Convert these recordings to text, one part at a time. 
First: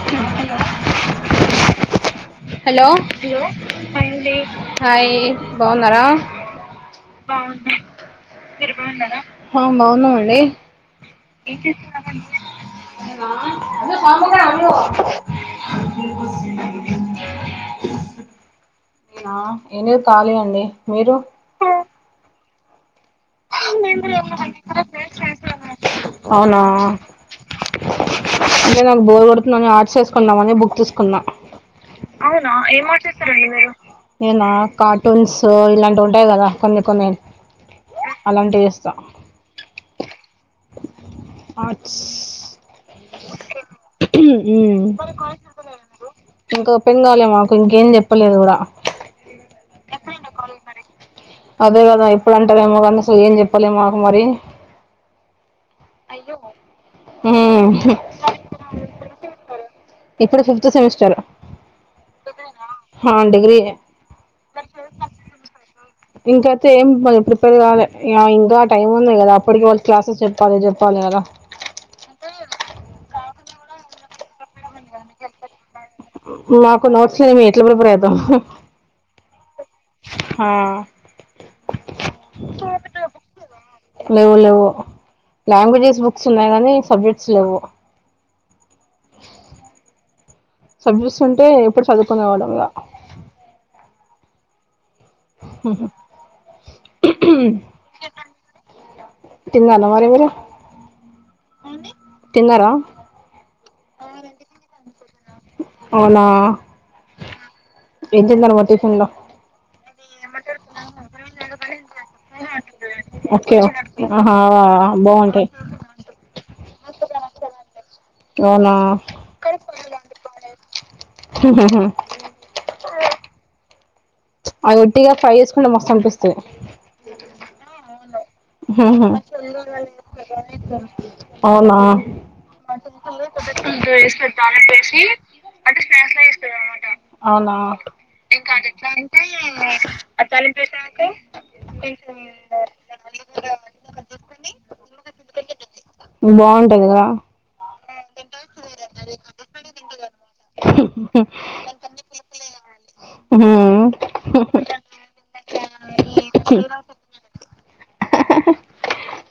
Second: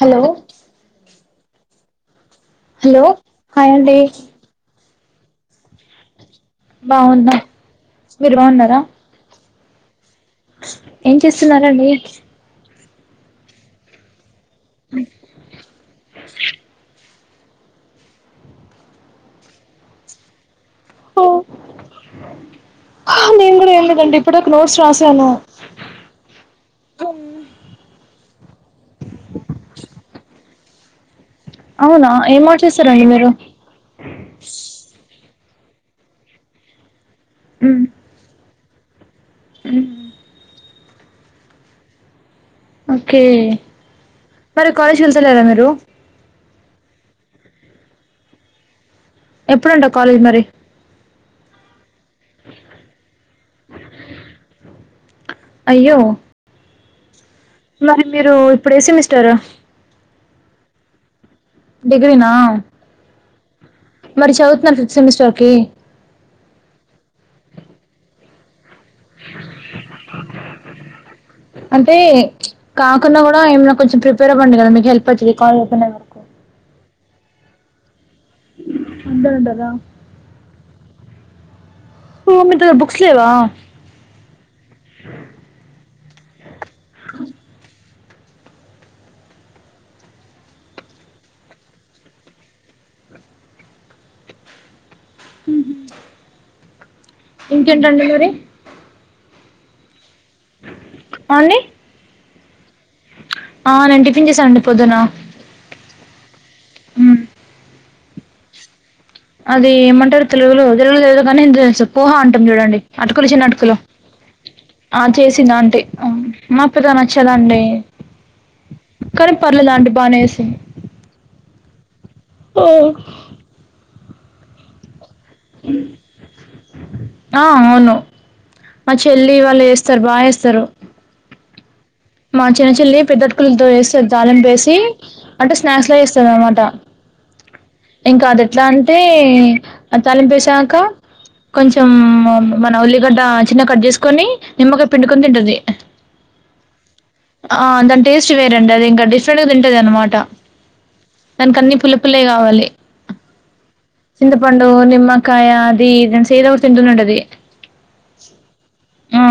Hello hello hi అండి hi బాగున్నారా బాగున్నాం మీరు బాగున్నారా హ బాగున్నామండి ఏం చేస్తున్నారండి అ పగా అ ఆ ఏంలేదు ఖాళీ అండి మీరు ఓ నేను కూడా ఏం లేదండి ఇప్పుడక నోట్స్ రాసాను అవునా ఎ నాకు బోర్ కొడుతుందని ఆర్ట్స్ చేేసుకున్నామని బుక్ తీసుకునా అవునా ఏం ఆర్ట్స్ వేస్తారండి మీరు నేనా కార్టూన్స్ ఇలాంటివి ఉంటాయి కదా కొన్ని కొన్ని ఉ అలాంటివి చేస్తా ఉ ఆర్ట్స్ ఓకే మరి కాలేజ్కి వెళ్తలేరాా మీరు ఇంకో పెన్ కావాలె మాకు ఇంకేం చెప్పలేదు కూడా. ఎప్పుడంట కాలేజ్ మరి. అదే కదా ఇప్పుడు అంటారేమో కానీ సో ఏం చెప్పాలి మాకు మరి. అయ్యో. హ. మరి మీరు ఇప్పుడు ఏసి మిస్టర. ఇప్పుడు ఫిఫ్త్ సెమిస్టరు. డిగ్రీన. హా డిగ్రీఎ. మరి చదువుతున్నారు ఫిఫ్త్ సెమిస్టర్ కి. ఇంకైతే ఏం కొం ప్రిపేర్ కాలే యా ఇంకా. టైం ఉంది కదా అప్పటికి వాళ్ళు క్లాసెస్ చెప్పాలి చెప్పాలి కదా. అంటే కాకుండా కూడా ఏనా కొంచెం ప్రిపేర్ అవ్వండి కదా మీకు హెల్ప్ వచ్చింది కాల్ చే. మాకు నోట్స్లే లేమి ఎట్ల ప్రిపేర్ ఐతామ్. అంటే అంటారా. హా. ఆ మీద బుక్స్ లేవా లేవు లేవు లాంగ్వేజెస్ బుక్స్ ఉన్నాయి కానీ సబ్జెక్ట్స్ లేవు. సబ్జెక్ట్స్ ఉంటే ఎప్పుడు చదువుకునే వాళ్ళం ఇగ. హహ ఇంకేంటండి మరి. తిన్నానా మరి మీరు. అని [unintelligible] తిన్నారా. ఆ నేన్ టిఫిన్ చేసానండి పొద్దున. అవునా. అను ఏం తిన్నారు మరి టిఫిన్ లో. అది ఏమంటారు తెలుగులో తెలుగులో తెలియదు కానీ హిందీలో తెలుసు. పూహ అంటాం చూడండి అటుకులు చిన్న ఓకే అటుకులు ఆహా ఆ బాగుంటాయి చేసిందా ఆంటీ మాక్ పెద్దగా నచ్చదండి అవునా. కానీ పర్లేదు ఆంటీ బానే చేసా. ఆ. అవి ఒట్టిగా ఫ్రై [unintelligible] మస్తు కనిపిస్తయ్ ఆ అవును మా చెల్లి వాళ్ళు వేస్తారు బాగా వేస్తారు. అవునా. పెద్ద చెల్లి అటుకులతో చేస్తది తాలింపు వేసి పెడతానుంటేసి అంటే లా స్నాక్స్ చేస్తది తీస్త అన్నమాట అనమాట. అవునా. ఇంకా అది ఎట్లా అంటే తాలింపెసాక. కొంచెం మన ఉల్లిగడ్డ చిన్న కట్ చేసుకొని నిమ్మకాయ పిండుకొని తింటది. బాగుంటది కదా. ఆ దాని టేస్ట్ వేరండి అది ఇంకా డిఫరెంట్ గా తింటది అనమాట. దాక అన్ని పుల్లపుల్లవి కావాలి. చింత పండు నిమ్మకాయ అది ఇది సేదోటీ తింటనే ఉంటది. ఆ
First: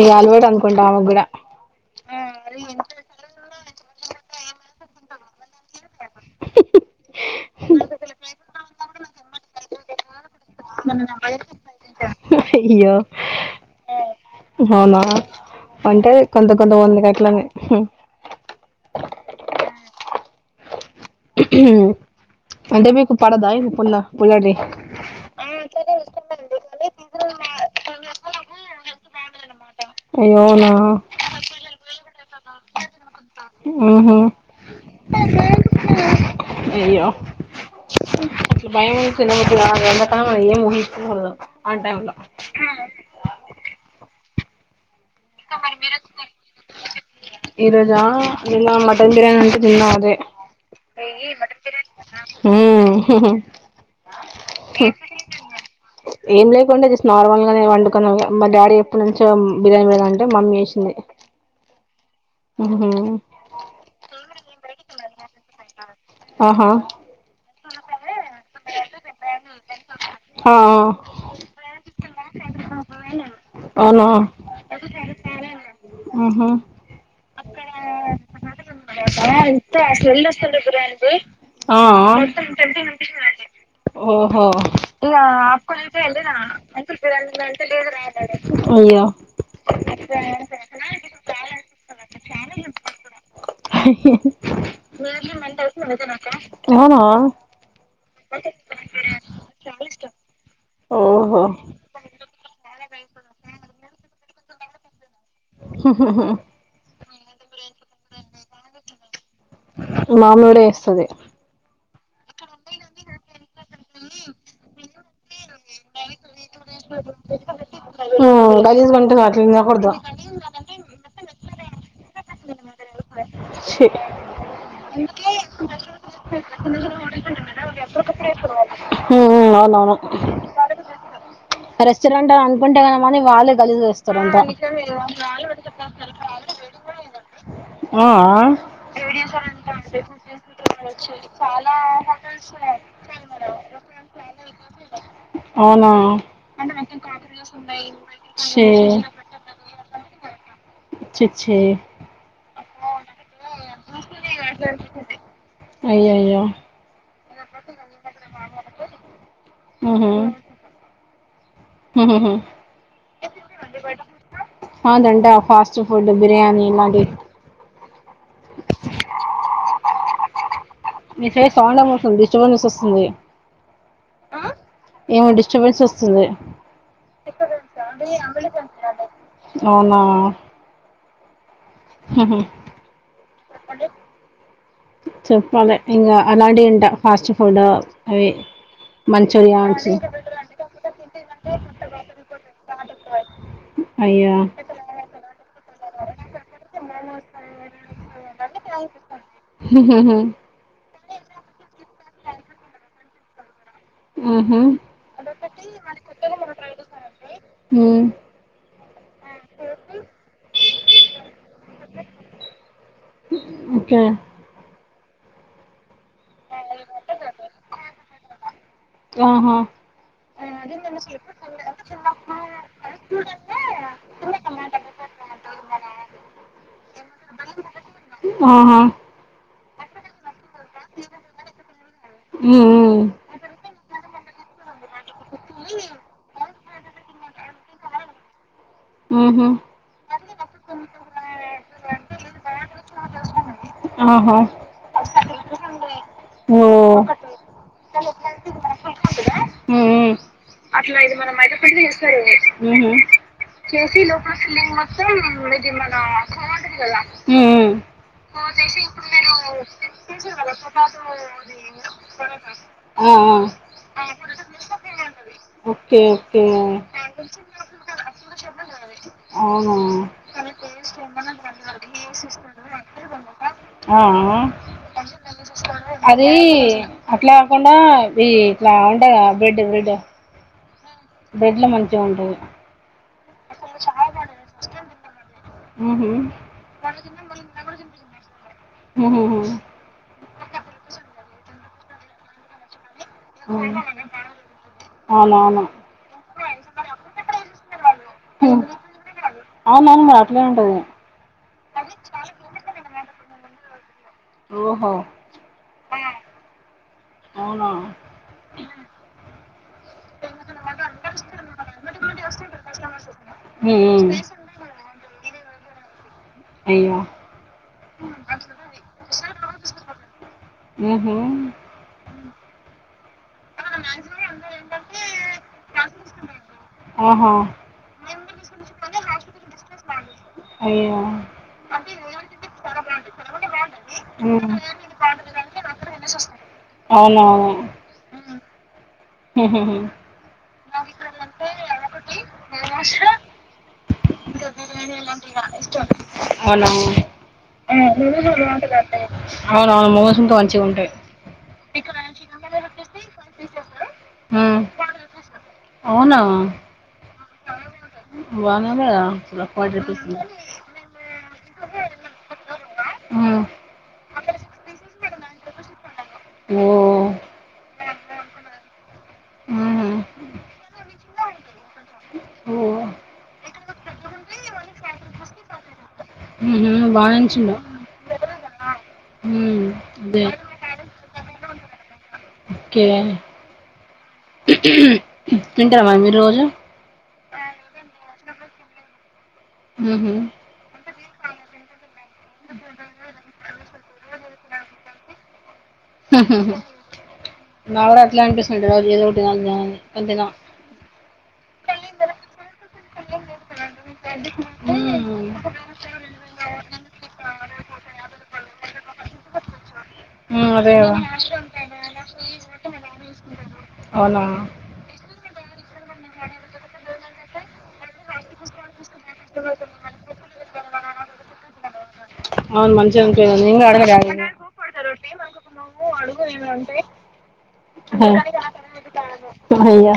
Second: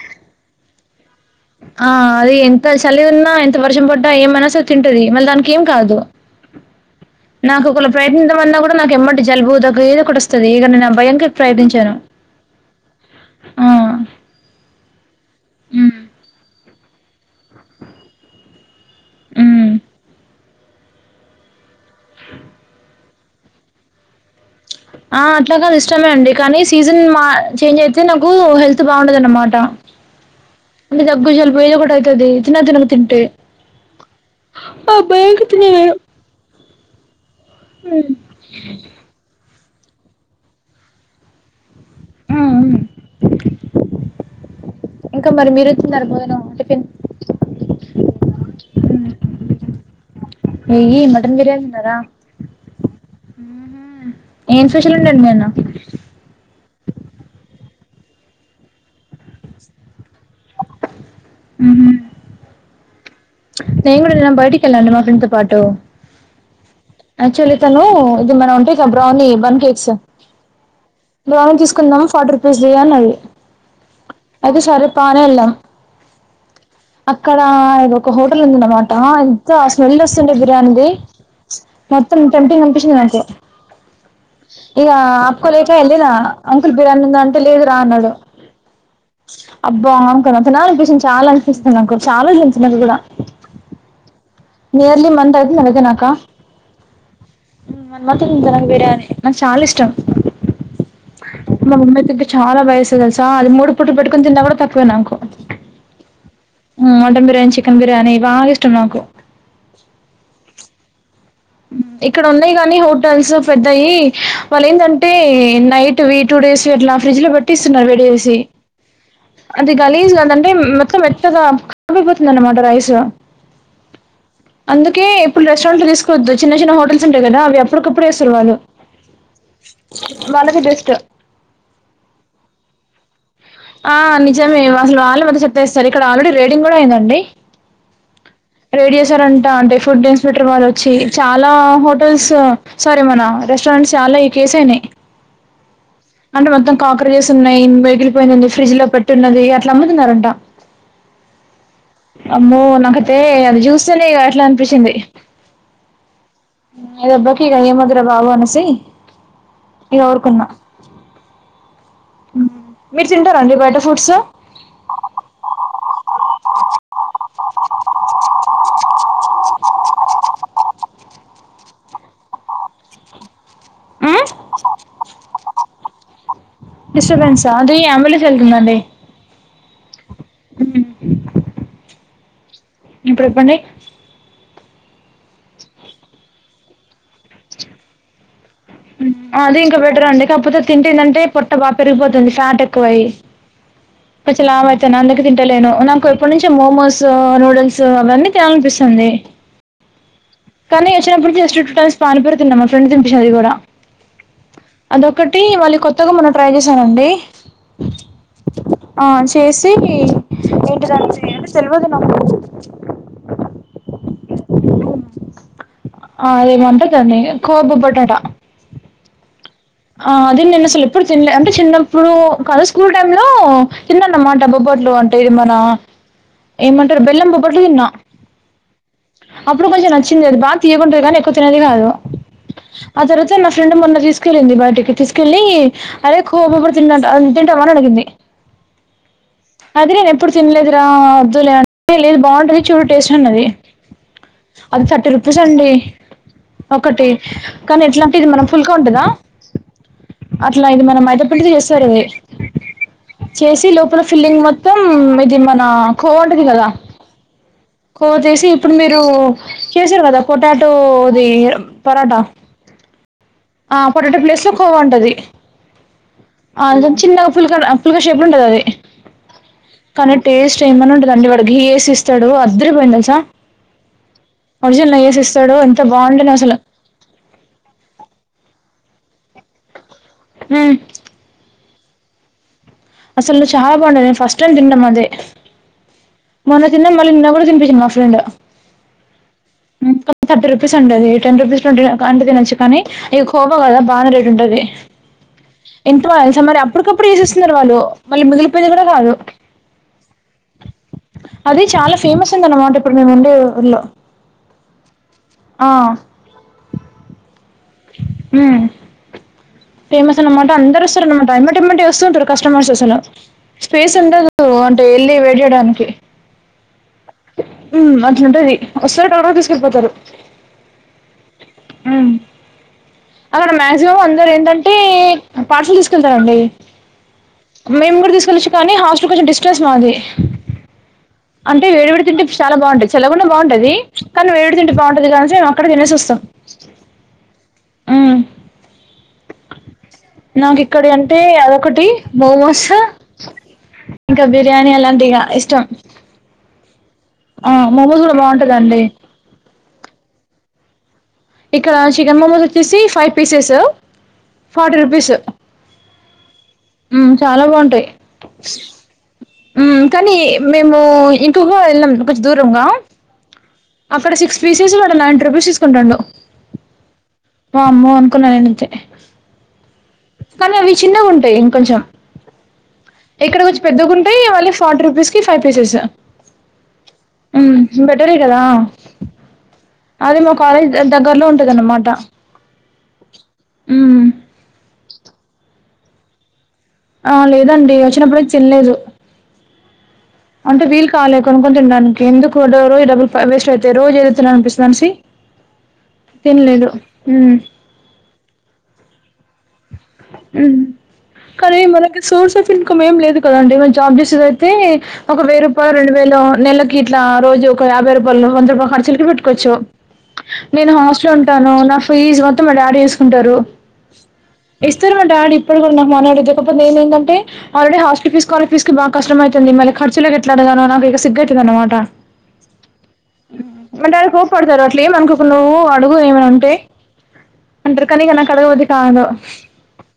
ఇగా అల్వాటు అనుకుంట అమెగూడ ఆ అది ఎంత చలి ఉన్నా, ఎంత వర్షం పడ్డా, ఏమైనా సర్ తింటది, మళ్ళీ దాన్కేం కాదు. నాకు ఒకలు ప్రయత్నిద్దం అన్నా కూడా, నాకు ఎమ్మటే జలుబు దగ్గు ఏదోకటి వస్తది. ఇగా నేన్ ఆ భయానికి ప్రయత్నించను అయ్యో అవునా ఉమ్ అంటే కొంత కొంత మందికి అట్లనే ఉ అంటే మీకు పడదా ఇ పుల్ల పుల్లడ్ది? ఆ అట్లాగాని ఇష్టమే అండి. కానీ సీజన్ మా చేంజ్ అయితే నాకు హెల్త్ బాగుండదు అనమాట. అయ్యో అవునా అంటే దగ్గు జలుబు ఏదోకటి అయితది తిన్న తినక తిన్ టె ఉహు ఆ భయానికి తినలేను ఉ కొంచం భయమై తినబుద్ధి కాదు, అంతకన్నా మనం ఏం ఊహించుకునేళ్లో ఆ టైంలో ఉ ఇంక మరి మీరు తిన్నారా భోజనం టిఫిన్? ఈ రోజా నిన్న మటన్ బిర్యానీ ఉంటే తిన్న అదే. నెయ్యి మటన్ బిర్యానీ తిన్నారా? ఏం స్పెషల్ ఉండండి మేన్న ఏం లేకుండే, జస్ట్ నార్మల్ గానే వండుకున్నా, మా డాడీ ఎప్పనుంచో బిర్యానీ పెడ మమ్మీ చేసింది ఉ ఉహు హు నేన్ కూడా బయటికిళ్లా అండి మా ఫ్రెడ్స్తో పాటు ఆహా అక్చుఅల్లీ తనూ ఇది మనవంటే ఇక బ్రౌనీ బన్ కేక్స్ హ ఆ దోర తీసుకుందాం ఫార్టీ రూపీస్ తీయ్ అన్నది, అవునా అయితే సరే పా అని ఎల్నం. ఉహు అక్కడా ఏదొక హోటల్ ఉందన్నమా ఆ ఆ మొత్తం టెంప్టింగ్ అనిపించింది నాకు ఓహో ఇక ఆపుకోలేక వెళ్ళిన అంకుల్ బిర్యానీ ఉందా అంటే లేదు రా అన్నాడు అయ్యో అబ్బా ఇంకా నాక్ తినాలిపిస్తుంది, చాలా అనిపిస్తుంది నాకు చాలా [inaudible] అవి కూడా నియర్లీ మంత్ అవుతుంది అలాగే అవునా ఉమ్ మన్మత నేన్ తినన్ బిర్యాని నాక్ చాల ఇష్టం ఓహో మా ముమ్మయితే గట్ చాలా బయాస్ తెలుసా, అది మూడు పుట్లు పెట్కొని తిన్నా కూడా తక్కువే నాకు ఆహాహా ఉ మటన్ బిర్యానీ, చికెన్ బిర్యాని ఇవి బా ఇష్టం నాకు. మా అమ్మకూడ చేసది ఇక్కడ ఉన్నాయి కానీ హోటల్స్ పెద్దయి వాళ్ళు ఏంటంటే, నైట్ వి టూ డేస్ అట్లా ఫ్రిడ్జ్ లో పెట్టి ఇస్తున్నారు వేడి చేసి. ఉ గలీజ్ గుంటది అట్ల అది గలీజ్ తినకూడదు అదంటే మొత్తం మెత్తగా పోతుంది అనమాట రైస్. షిట్ అందుకే ఇప్పుడు రెస్టారెంట్ లో తీసుకోవద్దు చిన్న చిన్న హోటల్స్ ఉంటాయి కదా అవి అప్పటికప్పుడు వేస్తారు వాళ్ళు అవునవును. వాళ్ళకి బెస్ట్ రెస్టారెంట్ అని అనుకుంటే కనమని వాళ్ళే గలీస్ చేస్తరు వంట. అదే సార్ ఇక్కడ ఆలెడీ రేడింగ్ కూడా అయిందండి. అవునా రైడ్ చేశారంట అంటే ఫుడ్ ఇన్స్ పెక్టర్ వాళ్ళొచ్చి చాలా హోటల్స్ సారీ మన రెస్టారెంట్స్ చాలా ఈ కేసయినయి. అవునా అంటే మొత్తం కాక్రేజెస్ ఉన్నయి, మిగిలిపోయింది ఉంది ఛీ ఫ్రిడ్జ్ లో పెట్టి ఉన్నది అట్లా అమ్ముతున్నరంట. చి చ్ఛీ. అమ్మో నాకైతే అది జ్యూస్తనే ఇగ అయ్యోయ్యో ఇగ దెబ్బకి ఇగ ఏమద్దురా బాబు అనేసి ఇగ ఊహూ ఊరుకున్నా. ఊహూహూ మీరు తింటారా అండి బయట ఫుడ్స్ హాద్రంట ఫాస్ట్ ఫుడ్, బిర్యానీ ఇలాగే సౌండేం వస్తుంది, డిస్టర్బెన్స్ వస్తుంది. ఏమో డిస్టర్బెన్స్ వస్తుంది. డిస్టర్బెన్సా అది అంబులెన్స్ వెళ్తుందండి. అవునా హహా ఇప్పుడు చెప్పండి. చెప్పాలె ఇంగ అలాంటియి తింట ఫాస్ట్ ఫుడ్ అవి. అది ఇంకా మంచూరియన్స్ బెటర్ అండి కాకపోతే తింటేందంటే పొట్ట బాపెరిగిపోతుంది ఫ్యాట్ ఎక్కువ అయి. అయ్యా చ్చ లావయితున్నా అందుకే తింటలేను. నాకు ఎప్పటి నుంచో మోమోస్, న్యూడల్స్ అవన్నీ తినాలనిపిస్తుంది. కానీ వచ్చినప్పుడు జస్ట్ టూ టైమ్స్ పానిపూరి తిన్నా మా ఫ్రెండ్ తినిపిచ్చింది అది కూడా. ఆహా అదొకటి మళ్ళీ కొత్తగా మొన్న ట్రై చేసానండి. హ్మ్ ఆ చేసి ఏంటి దంటే ఎంటి తెలవదు నాకు. ఒకే ఆ అదేమంటే గన్ని కోబు పొటాటా. ఆహా నేను అసలు ఎప్పుడు తినలే అంటే చిన్నప్పుడు కాదు స్కూల్ టైమ్ లో తిన్నానన్నమాట ఏమంటరు బెల్లం బొబ్బట్లు తిన్న. ఆహా అప్పుడు కొంచెం నచ్చింది, అది బాగా తియ్యగుంటది కానీ ఎక్కువ తినేది కాదు. హ్మ్ ఆ తర్వాత నా ఫ్రెండ్ మొన్న తీసుకెళ్ళింది బయటికి తీసుకెళ్ళి అరే కొబుపొటాటా తింటా తింటవా అని అడిగింది. ఉహ్ అది నేను ఎప్పుడు తినలేదురా వద్దులే అం లేదు బావుంటది చూడు టేస్ట్ అన్నది. ఆహా అది థర్టీ రుపీస్ అండి ఓ ఒకటి. కనీ ఎట్లాంటె ఇది మనం ఫుల్క ఉంటదా హ్మ్ హ్మ్ అట్లా ఇది మనం మైద పిండితో చేస్తారిది, హ్మ్ చేసి లోపల స్ ఇది మొత్తం ఇది మనా కోవ ఉంటది గదా హ్మ్ హ్మ్ కోవ జేసి ఇప్పుడు మీరు చేసర్రు కదా పొటాటోది పరాటా ఆ పొటాటో ప్లేస్ లో కోవ ఉంటది ఓకే ఓకే అంచం చిన్నగ ఫుల్క లా ఫుల్క షేప్ లో ఉంటదది అవునా టేస్ట్ ఏమన్న ఉంటదా అండి వాడు గీ యేసి ఇస్తడు అద్దరి పోయింది తెలుసా అ ఆ ఒరిజనల్ నెయ్యి ఏసిస్ అదీ అట్ల గాకుండా దీ ఇట్లా ఉంటది గదా బ్రెడ్ బ్రెడ్ హ్మ్ బ్రెడ్ల మంచిగుంటది అసలు చాలా బాగుంటదది మేం ఫస్ట్ టైమ్ తినడం అదే ఉ హ్ మొన్న తిన్న మళ్ళీ నిన్న గూడా తినిపించింది మా ఫ్రెండ్ ఉ హు హు ముక్క థర్టీ రూపీస్ అంటది టెన్ రూపీస్ అంటే తినొచ్చు కనీ ఇగ కోబ ఉమ్ గదా బానే రేట్ ఉంటది అవునవును ఎంత బాగ తెల్సా మరి అప్పకప్పుడు ఏషిస్తున్నరు వాళ్ళు మళ్ళీ ఉ మిగిలిపోయేది గూడా కాదు అవునవును మరట్లే ఉంటది అది చాలా ఫేమస్ ఉందన్నమాట ఇప్పుడు మేం ఉండే ఊర్లో ఓహో ఆ అవునా ఉమ్ ఫేమస్ అన్నమాట అందరోస్తరన్నమాట, ఏమ్మటేమ్మటే వస్తుంటరు కస్టమర్స్ అసలు ఉమ్ స్పేస్ ఉమ్ ఉండదు అంటే ఎళ్ళి వేయిట్ జేయడానికి అయ్యో ఉమ్ అట్లుంటది వస్తరు టక టక తీసుకెల్లి పోతరు ఉమ్ హ్ ఉమ్ అక్కడ మాక్సిమం అందరు ఏంటంటే పార్సల్ తీసుకెళ్తరండి ఆహా మేము గుడా తీసుకెళచ్చు కానీ హాస్టల్ కొంచెం డిస్టెన్స్ మాది అయ్యో అంటే వేడివిడి తింటే చాలా బాగుంటది చల్లగున్న బాగుంటది కనీ వేడివిడి తింటే బాగుంటది కదానేసి మేం అక్కడే తినేసి వస్తాం అవునా ఉమ్. ఉమ్ హ్ హ్ నాకు ఇక్కడియి అంటే అదొకటి మోమోస్ ఇంకా బిర్యానీ అలాంటిఇగా ఇష్టం అవునవును ఆ మోమోస్ గూడ బాగుంటదండి అవునవును మొమోస్ ఇంక మంచిగుంటయ్ ఇక్కడ చికెన్ మోమోస్ వచ్చేసి five pieces um forty rupees అవునా ఉమ్ చాలా బాగుంటయ్ బానే ఉందిగా అసలు ఉ ఫార్టీ రూపీస్ కానీ ది మేము ఇంకొక వెళ్ళాం కొంచెం దూరంగా ఉమ్ అక్కడ సిక్స్ పీసెస్ వాడు నైన్టీ రూపీస్ తీసుకుంటాండు ఓ వామ్మో అనుకున్నా నేనయితే ఉహు కానీ అవి చిన్నగా ఉంటాయి ఇంకొంచెం ఓ ఇక్కడ కొంచెం పెద్దగాంట టయ్ మళ్ళీ ఫార్టీ రూపీస్ కి ఫైవ్ పీసెస్ ఉ బాగానేంచిండు మ్మ్ బెటరే కదా అది అదే మా కాలేజ్ దగ్గరలో ఉంటందన్నమాట ఓకే తింటార మరి మీరు రోజు ఆ లేదండి వచ్చినప్పుడైతే తినలేదు ఉహు అంటే వీళ్లు కాలేకు కొనుక్కొని తినడానికి ఎందుకు వృధా ఈ డబ్బుల్ వేస్ట్ అయితే రోజు ఏదోతిన్నానిపిస్తది అనేసి తినలేదు నాక్కూడా అట్లే అపిస్తుంది ఏదో ఒకటి తినాలి తినాలి అని కానీ తిన కానీ మనకి సోర్స్ ఆఫ్ ఇన్కమ్ ఏం లేదు కదండి మం జాబ్ చేసేది కానీ అయితే ఒక తినం వెయ్యి రూపాయలో రెండు వేలో నెలకి ఇట్లా రోజు ఒక యాభై రూపాయలు వంద రూపాయలు ఖర్చులకి పెట్టుకోవచ్చు మ్మ్ నేను అదే కదా హాస్టల్ ఉంటాను నా ఫీజ్ మొత్తం మా డాడీ చూసుకుంటారు అవునా ఇస్తారు మా డాడీ ఇప్పుడు కూడా నాకు మనీ కాపోతే నేను ఏందంటే ఆల్రెడీ హాస్టల్ ఫీస్ స్కాలర్ ఫీస్కి కష్టం అవుతుంది మళ్ళ ఖర్చులకి ఎట్లా ఆడగాల నాకు ఇక సిగ్గువుతుంది అనమాట అవును మంచిగా అనిపియదు నేను కూడా అడగ మా డాడీ కోప్పడతారు అట్లే ఏమనుకొకు నువ్వు అడుగు ఏమైనా పడుకోనియ్యవా ఉంటే అంటారు కానీ ఇక నాకు అడగబుద్ధి కాదు వాన్ని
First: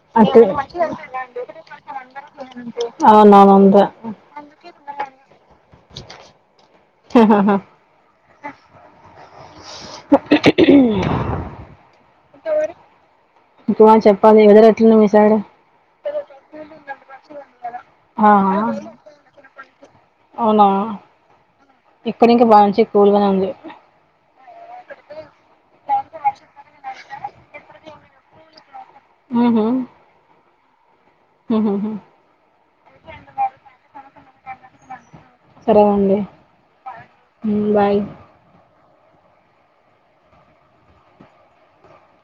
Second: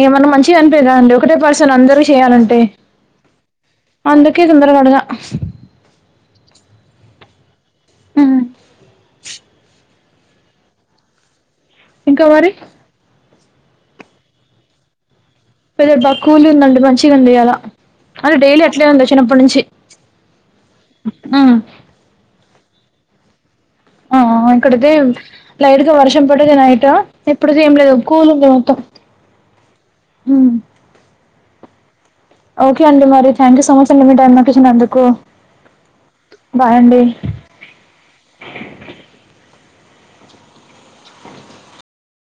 ఇక మనకు అదు మంచిగా అనిపియదు కదండి ఒకటే పర్సన్ అందరూ అవునవును రా కి తొందరగా అడగ ఆాా ఇంకా మరి ఇంకా చెప్పాలి వెదర్ ఎట్లుంది మీ సైడ్ వెదర్ బాగా కూల్ ఉందండి మంచిగా ఉందియ్యాల అంటే డైలీ అట్లే ఆ ఉంది వచ్చినప్పటి నుంచి అవునా ఉ ఇప్పుడు ఇంకా బాగా మంచి కూల్ గానే ఉంది ఆ ఇక్కడితే లైట్ గా వర్షం పడింది నైట్ ఇప్పుడుది ఏం లేదు కూలు మొత్తం ఉహు మ్ మ్ ఓకే అండి మరి థ్యాంక్యూ సోమచండి మీ టైం మాకు ఇచ్చినందుకు సరేనండి బాయ్ అండి బాయ్